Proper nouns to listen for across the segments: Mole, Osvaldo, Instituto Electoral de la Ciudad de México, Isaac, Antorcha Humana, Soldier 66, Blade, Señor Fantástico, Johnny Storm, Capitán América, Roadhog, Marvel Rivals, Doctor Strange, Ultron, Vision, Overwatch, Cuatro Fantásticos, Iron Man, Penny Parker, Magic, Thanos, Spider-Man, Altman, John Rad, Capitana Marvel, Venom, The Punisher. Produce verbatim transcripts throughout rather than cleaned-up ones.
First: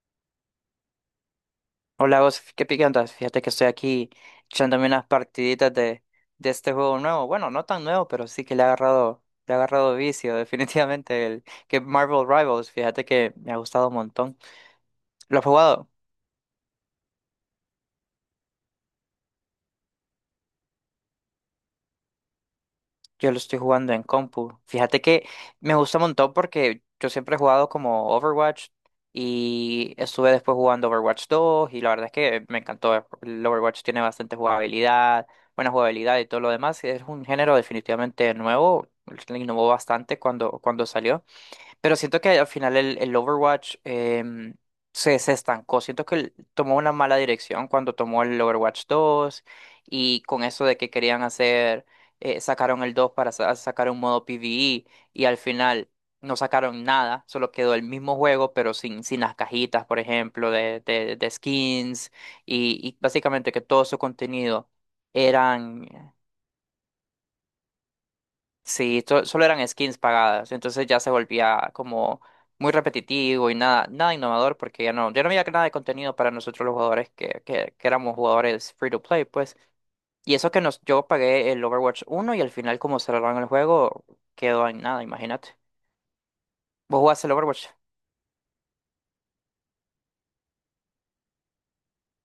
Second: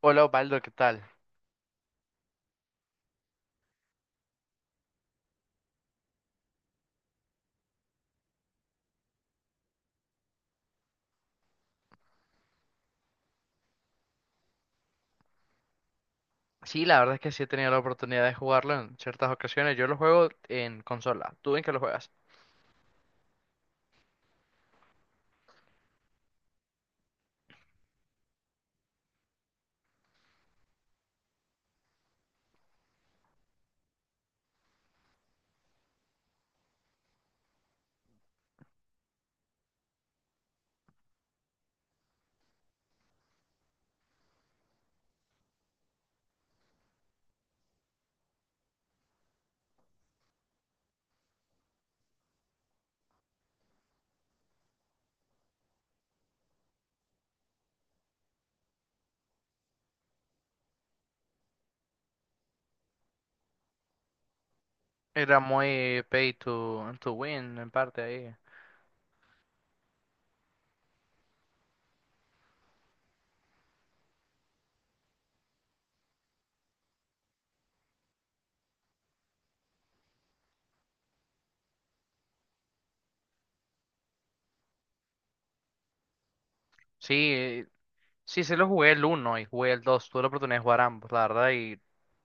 Hola Osvaldo, ¿qué tal? Hola, vos, qué pique andas. Fíjate que estoy aquí echándome unas partiditas de, de este juego nuevo. Bueno, no tan nuevo, pero sí que le ha agarrado, le ha agarrado vicio, definitivamente. El que Marvel Rivals, fíjate que me ha gustado un montón. ¿Lo has jugado? Sí, la verdad es que sí he tenido la oportunidad de jugarlo en ciertas ocasiones. Yo lo juego en consola. ¿Tú en qué lo juegas? Yo lo estoy jugando en compu. Fíjate que me gusta un montón porque yo siempre he jugado como Overwatch y estuve después jugando Overwatch dos y la verdad es que me encantó. El Overwatch tiene bastante jugabilidad, buena jugabilidad y todo lo demás. Es un género definitivamente nuevo. Innovó bastante cuando, cuando salió. Pero siento que al final el, el Overwatch em, se, se estancó. Siento que el- tomó una mala dirección cuando tomó el Overwatch dos y con eso de que querían hacer, eh, sacaron el dos para sa- sacar un modo PvE y al final no sacaron nada, solo quedó el mismo juego pero sin, sin las cajitas, por ejemplo, de, de, de skins y, y básicamente que todo su contenido Era eran... muy pay to, to win en parte ahí. Sí, to- solo eran skins pagadas, entonces ya se volvía como muy repetitivo y nada, nada innovador porque ya no, ya no había nada de contenido para nosotros los jugadores que, que, que éramos jugadores free to play, pues. Y eso que nos, yo pagué el Overwatch uno y al final como cerraron el juego, quedó en nada, imagínate. Vos jugaste el Sí, Overwatch, sí, sí lo jugué el uno y jugué el dos. Tuve la oportunidad de jugar ambos, la verdad. Y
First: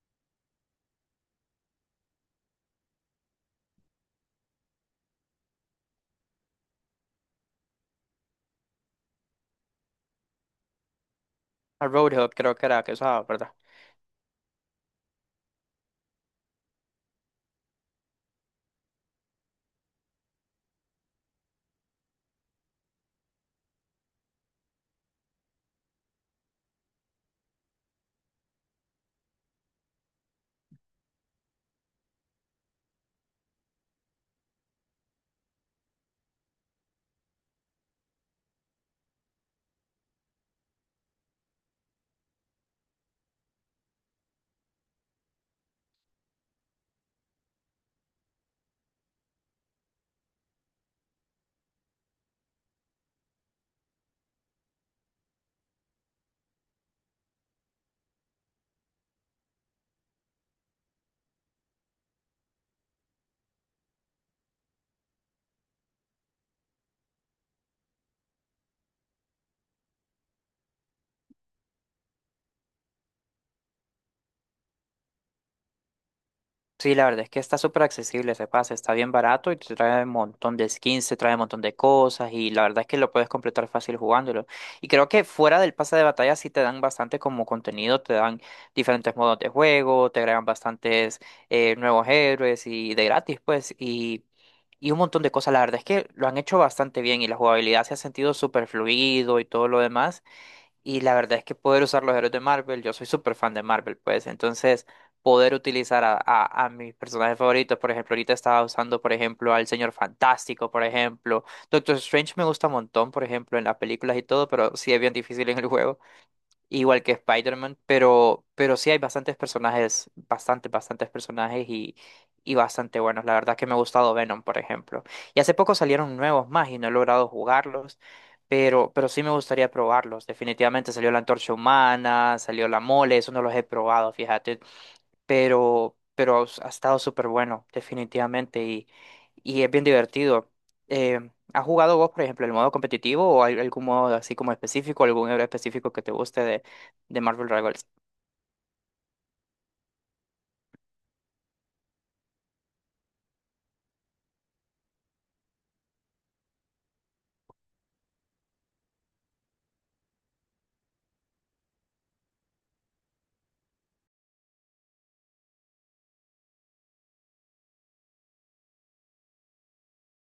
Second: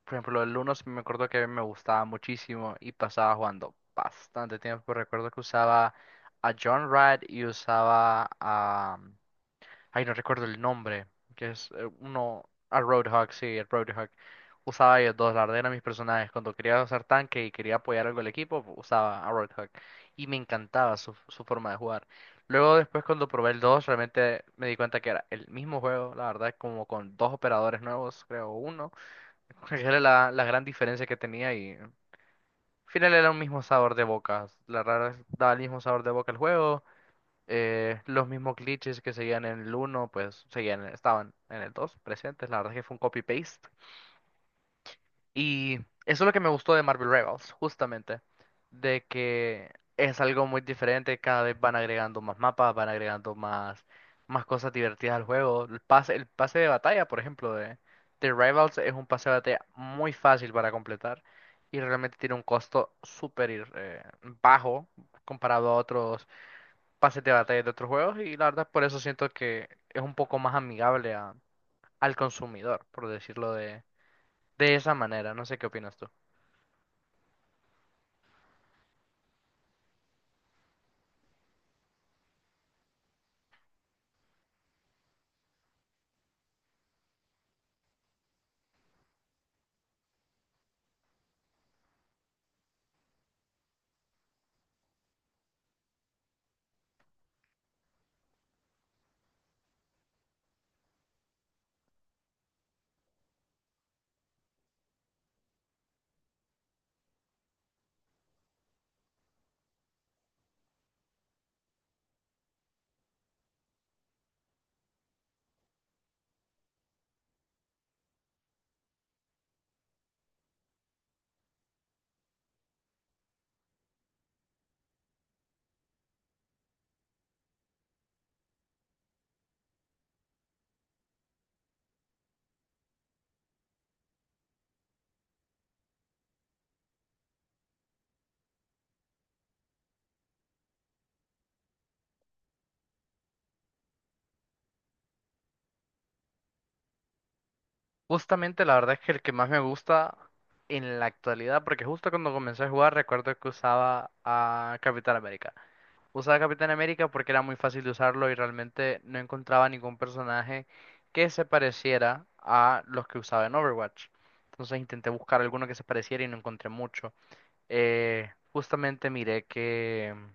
por ejemplo, el uno, sí me acuerdo que a mí me gustaba muchísimo y pasaba jugando bastante tiempo. Recuerdo que usaba a John Rad y usaba a... Ay, no recuerdo el nombre, que es eh, al Roadhog uno, creo que al era que usaba, Roadhog, ¿verdad? sí, el Roadhog. Usaba ellos dos, la verdad eran mis personajes. Cuando quería usar tanque y quería apoyar algo al equipo, usaba a Roadhog. Y me encantaba su, su forma de jugar. Luego después cuando probé el dos, realmente me di cuenta que era el mismo juego, la verdad, como con dos operadores nuevos, creo uno. Era la, la gran diferencia que tenía y al final era un mismo sabor de boca. La verdad, daba el mismo sabor de boca el juego. Eh, los mismos glitches que seguían en el uno, pues seguían, estaban en el dos presentes. La verdad es que fue un copy-paste. Y eso es lo que me gustó de Marvel Rivals, justamente. De que es algo muy diferente. Cada vez van agregando más mapas, van agregando más, más cosas divertidas al juego. El pase, el pase de batalla, por ejemplo, de, de Rivals es un pase de batalla muy fácil para completar. Y realmente tiene un costo súper ir- eh, bajo comparado a otros pases de batalla de otros juegos y la verdad por eso siento que es un poco más amigable a- al consumidor, por decirlo de, de esa manera. No sé qué opinas tú. Sí, la verdad es que está súper accesible ese pase, está bien barato y te trae un montón de skins, te trae un montón de cosas y la verdad es que lo puedes completar fácil jugándolo. Y creo que fuera del pase de batalla sí te dan bastante como contenido, te dan diferentes modos de juego, te agregan bastantes eh, nuevos héroes y de gratis pues y, y un montón de cosas. La verdad es que lo han hecho bastante bien y la jugabilidad se ha sentido súper fluido y todo lo demás. Y la verdad es que poder usar los héroes de Marvel, yo soy súper fan de Marvel, pues. Entonces, poder utilizar a, a- a mis personajes favoritos, por ejemplo, ahorita estaba usando, por ejemplo, al Señor Fantástico, por ejemplo. Doctor Strange me gusta un montón, por ejemplo, en las películas y todo, pero sí es bien difícil en el juego. Igual que Spider-Man, pero, pero sí hay bastantes personajes, bastante bastantes personajes y, y bastante buenos. La verdad que me ha gustado Venom, por ejemplo. Y hace poco salieron nuevos más y no he logrado jugarlos, pero, pero sí me gustaría probarlos. Definitivamente salió la Antorcha Humana, salió la Mole, eso no los he probado, fíjate pero, pero ha estado súper bueno, definitivamente, y, y es bien divertido. Eh, ¿has jugado vos, por ejemplo, el modo competitivo o al- algún modo así como específico, algún héroe específico que te guste de, de Marvel Rivals? Justamente la verdad es que el que más me gusta en la actualidad, porque justo cuando comencé a jugar recuerdo que usaba a Capitán América. Usaba Capitán América porque era muy fácil de usarlo y realmente no encontraba ningún personaje que se pareciera a los que usaba en Overwatch. Entonces intenté buscar alguno que se pareciera y no encontré mucho. Eh, justamente miré que... mm,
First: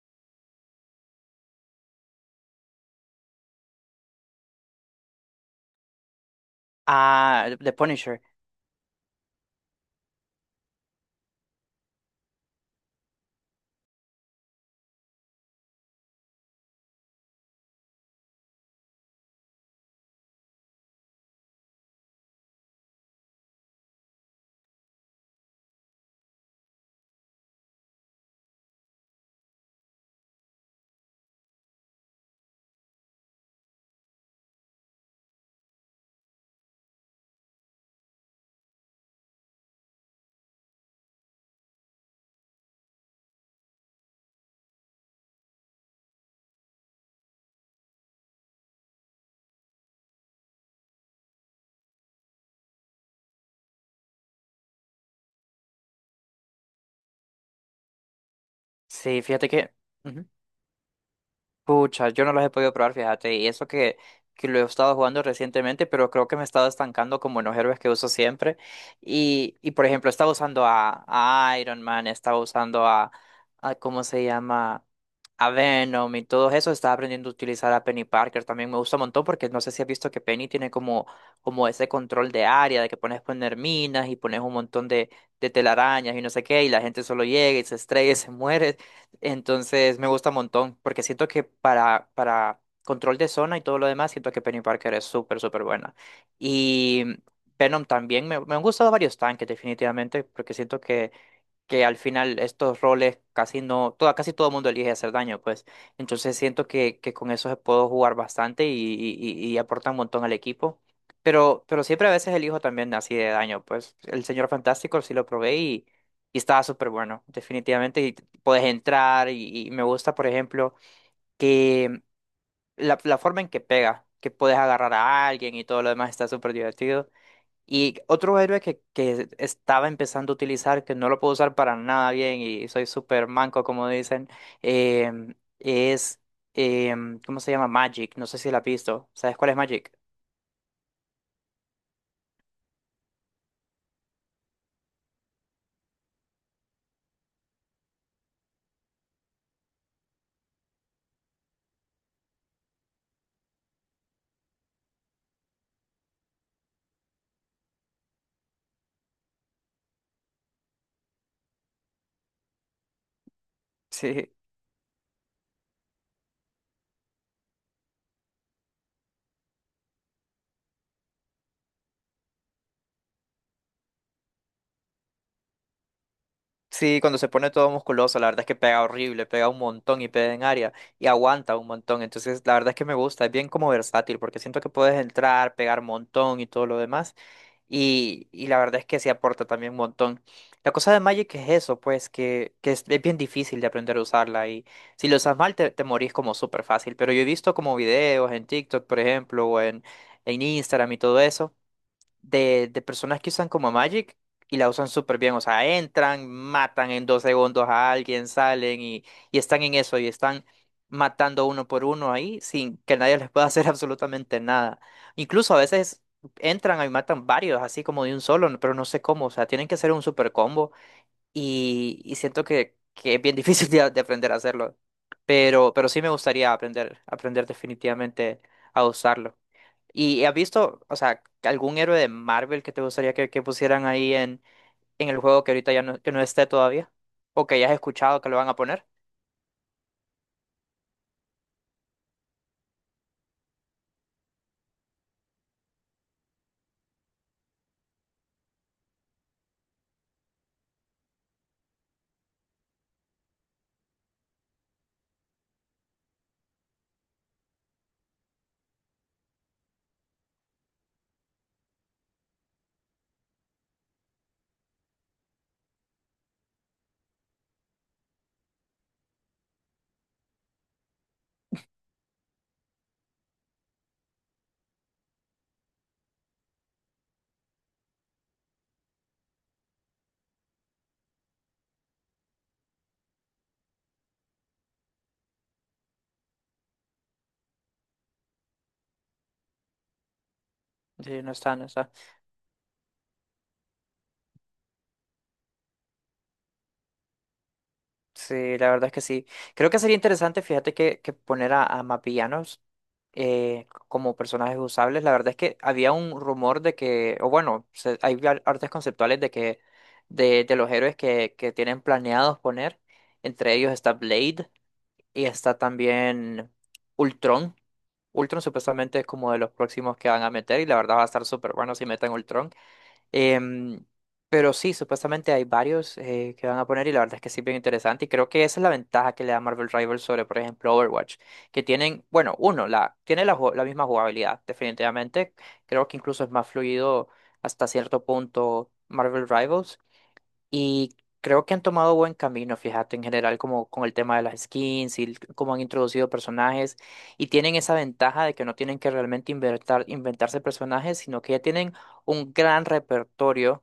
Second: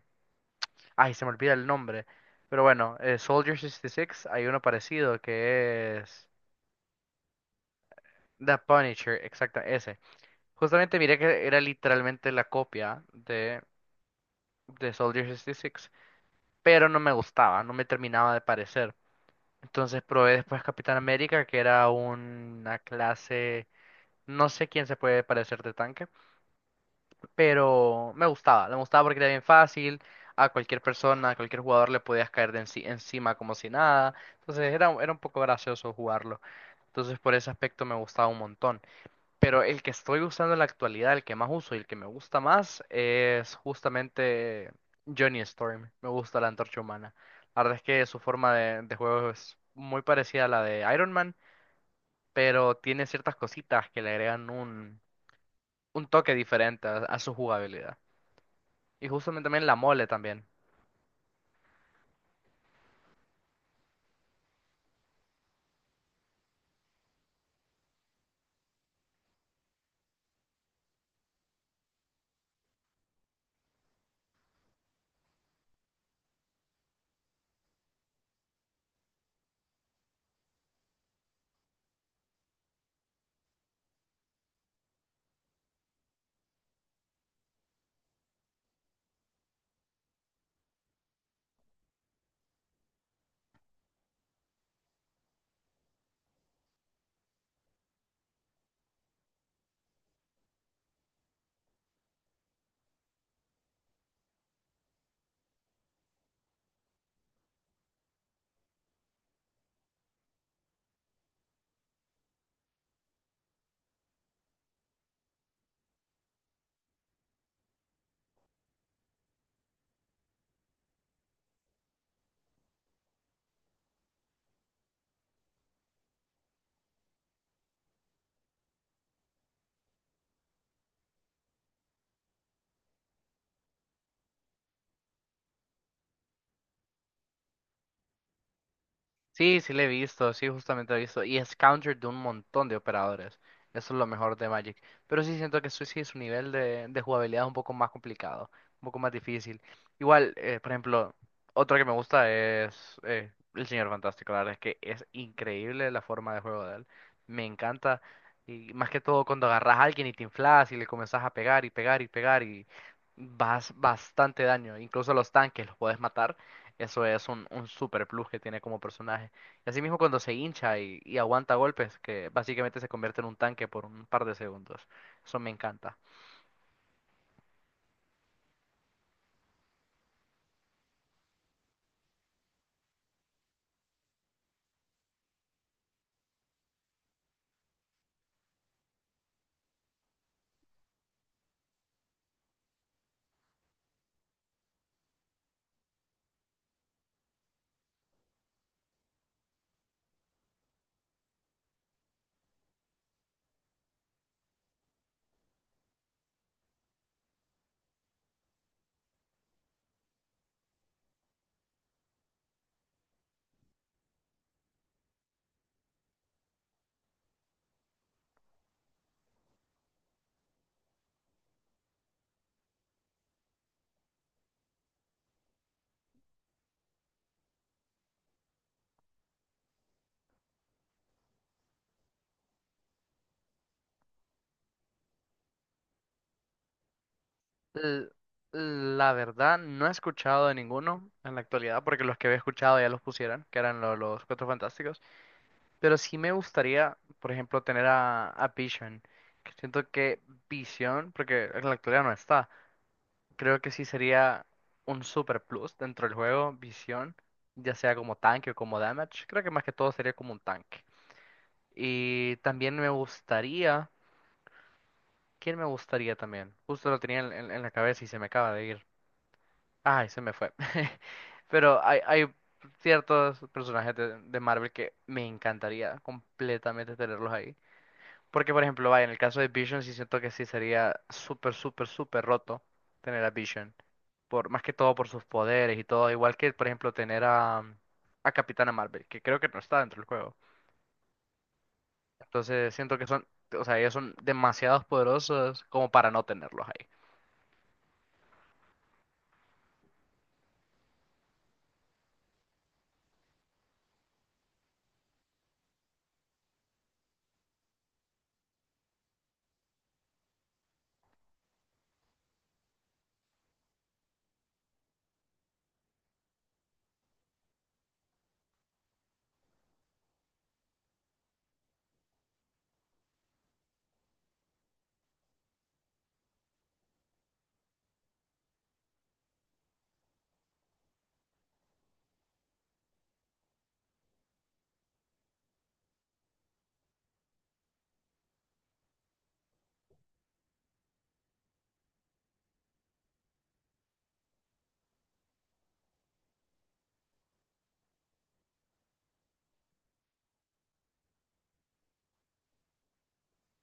Ay, se me olvida el nombre. Pero bueno, eh, Soldier sesenta y seis, hay uno parecido que es Ah, The Punisher. The Punisher, exacto, ese. Justamente miré que era literalmente la copia de, de Soldier sesenta y seis, pero no me gustaba, no me terminaba de parecer. Entonces probé después Capitán América, que era una clase... No sé quién se puede parecer de tanque, pero me gustaba, me gustaba porque era bien fácil, a cualquier persona, a cualquier jugador le podías caer de enci- encima como si nada, entonces era, era un poco gracioso jugarlo, entonces por ese aspecto me gustaba un montón, pero el que estoy usando en la actualidad, el que más uso y el que me gusta más es justamente Johnny Storm, me gusta la Antorcha Humana, la verdad es que su forma de, de juego es muy parecida a la de Iron Man, pero tiene ciertas cositas que le agregan un, un toque diferente a a su jugabilidad. Y Sí, justamente fíjate también que... la mole Ujú. también. Pucha, yo no los he podido probar, fíjate, y eso que, que lo he estado jugando recientemente, pero creo que me he estado estancando como en los héroes que uso siempre. Y, y por ejemplo, estaba usando a, a Iron Man, estaba usando a, a, ¿cómo se llama? A Venom y todo eso. Estaba aprendiendo a utilizar a Penny Parker. También me gusta un montón porque no sé si has visto que Penny tiene como, como ese control de área, de que pones poner minas y pones un montón de, de telarañas y no sé qué, y la gente solo llega y se estrella y se muere. Entonces me gusta un montón, porque siento que para, para control de zona y todo lo demás, siento que Penny Parker es súper, súper buena. Y Venom también, me, me han gustado varios tanques definitivamente, porque siento que que al final estos roles casi no, toda, casi todo el mundo elige hacer daño, pues. Entonces siento que, que con eso se puedo jugar bastante y, y, y- y aporta un montón al equipo. Pero, pero siempre a veces elijo también así de daño, pues. El Señor Fantástico sí lo probé y, y estaba súper bueno, definitivamente. Y puedes entrar y, y me gusta, por ejemplo, que la, la forma en que pega, que puedes agarrar a alguien y todo lo demás está súper divertido. Y otro héroe que, que estaba empezando a utilizar, que no lo puedo usar para nada bien y soy súper manco, como dicen, em, es, em, ¿cómo se llama? Magic. No sé si la has visto. ¿Sabes cuál es Sí, sí le he Magic? visto, sí, justamente he visto. Y es counter de un montón de operadores. Eso es lo mejor de Magic. Pero sí siento que su, sí, su nivel de, de jugabilidad es un poco más complicado, un poco más difícil. Igual, eh, por ejemplo, otro que me gusta es eh, el Señor Fantástico. La verdad es que es increíble la forma de juego de él. Me encanta. Y más que todo cuando agarras a alguien y te inflas y le comenzás a pegar y pegar y pegar y vas Sí, bastante daño. Incluso a los tanques los puedes matar. Eso es un, un super plus que tiene como personaje. Y así mismo cuando se hincha y, y aguanta golpes, que básicamente se convierte en un tanque por un par de segundos. Eso me encanta. sí, cuando se pone todo musculoso, la verdad es que pega horrible, pega un montón y pega en área y aguanta un montón. Entonces, la verdad es que me gusta, es bien como versátil porque siento que puedes entrar, pegar un montón y todo lo demás. Y, y la verdad es que se aporta también un montón. La cosa de Magic es eso, pues, que, que es, es bien difícil de aprender a usarla. Y si lo usas mal, te, te morís como súper fácil. Pero yo he visto como videos en TikTok, por ejemplo, o en, en Instagram y todo eso de, de personas que usan como Magic y la usan súper bien. O sea, entran, matan en dos segundos a alguien, salen y, y están en eso y están matando uno por uno ahí sin que nadie les pueda hacer absolutamente nada. Incluso a veces entran y matan varios, así como de un solo, pero no sé cómo. O sea, tienen que hacer un super combo y, y siento que, que es bien difícil de, de aprender a hacerlo. Pero, pero sí me gustaría aprender, aprender definitivamente a usarlo. ¿Y has visto, o sea, algún héroe de Marvel que te gustaría que, que pusieran ahí en, en el juego que ahorita ya no, que no esté todavía? ¿O que hayas L- escuchado que lo van a poner? la verdad, no he escuchado de ninguno en la actualidad, porque los que había escuchado ya los pusieron, que eran lo- los Cuatro Fantásticos. Pero sí me gustaría, por ejemplo, tener a, a Vision. Que siento que Vision, porque en la actualidad no está. Creo que sí sería un super plus dentro del juego, visión, ya sea como tanque o como damage. Creo que más que todo sería como un tanque. Y también me gustaría... ¿Quién me gustaría también? Justo lo tenía en, en- en la cabeza y se me acaba de ir. Ay, se me fue. Pero hay, hay ciertos personajes de, de Marvel que me encantaría completamente tenerlos ahí. Porque, por ejemplo, vaya, en el caso de Vision sí siento que sí sería súper, súper, súper roto tener a Vision. Por más que todo por sus poderes y todo, igual que por ejemplo tener a, a Capitana Marvel, que creo que no está dentro del juego. Sí, no está, no está. Entonces siento que son, o sea, ellos son demasiados poderosos como para no tenerlos ahí. Sí, la verdad es que sí. Creo que sería interesante, fíjate, que, que poner a, a más villanos eh, como personajes usables. La verdad es que había un rumor de que, o bueno, se- hay ar- artes conceptuales de que de, de los héroes que, que tienen planeados poner. Entre ellos está Blade y está también Ultron. Ultron supuestamente es como de los próximos que van a meter y la verdad va a estar súper bueno si meten Ultron. Em, pero sí, supuestamente hay varios eh, que van a poner y la verdad es que sí, bien interesante. Y creo que esa es la ventaja que le da Marvel Rivals sobre, por ejemplo, Overwatch, que tienen, bueno, uno, la, tiene la, ju- la misma jugabilidad, definitivamente. Creo que incluso es más fluido hasta cierto punto Marvel Rivals. Y creo que han tomado buen camino, fíjate, en general, como con el tema de las skins y el- cómo han introducido personajes. Y tienen esa ventaja de que no tienen que realmente inventar, inventarse personajes, sino que ya tienen un gran repertorio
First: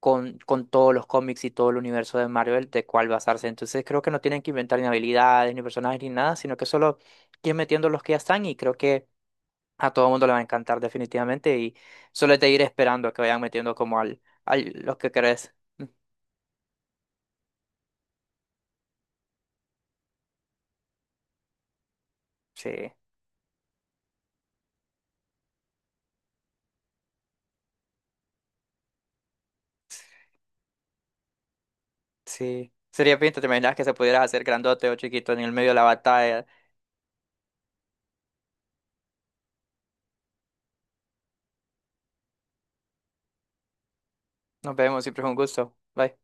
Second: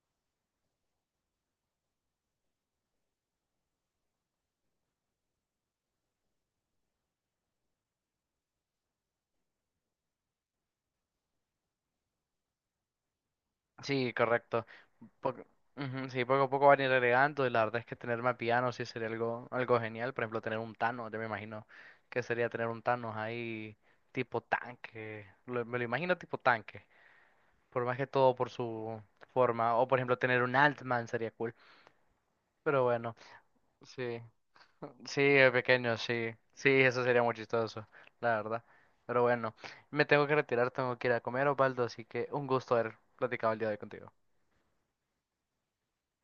con, con todos los cómics y todo el universo de Marvel de cuál basarse. Entonces creo que no tienen que inventar ni habilidades, ni personajes, ni nada, sino que solo ir metiendo los que ya están. Y creo que a todo el mundo le va a encantar definitivamente. Y solo es de ir esperando a que vayan metiendo como Sí, al, correcto. al los que Poco- querés. Ujú, sí, poco a poco van a ir agregando y la verdad es que tener más villanos sí sería algo, algo genial. Por ejemplo, tener un Thanos, yo me imagino que sería tener un Sí. Thanos ahí tipo tanque. Lo- me lo imagino tipo tanque, por más que todo por su forma. O por ejemplo, tener un Altman sería cool. Sí. Pero bueno, Sería pinta, ¿te imaginas que se sí. pudieras hacer grandote o Sí, chiquito en de el medio de la pequeño, sí. batalla? Sí, eso sería muy chistoso, la verdad. Pero bueno, me tengo que retirar, tengo que ir a comer, Osvaldo, así que un gusto haber platicado el día de hoy contigo. Nos vemos, siempre es un gusto. Bye.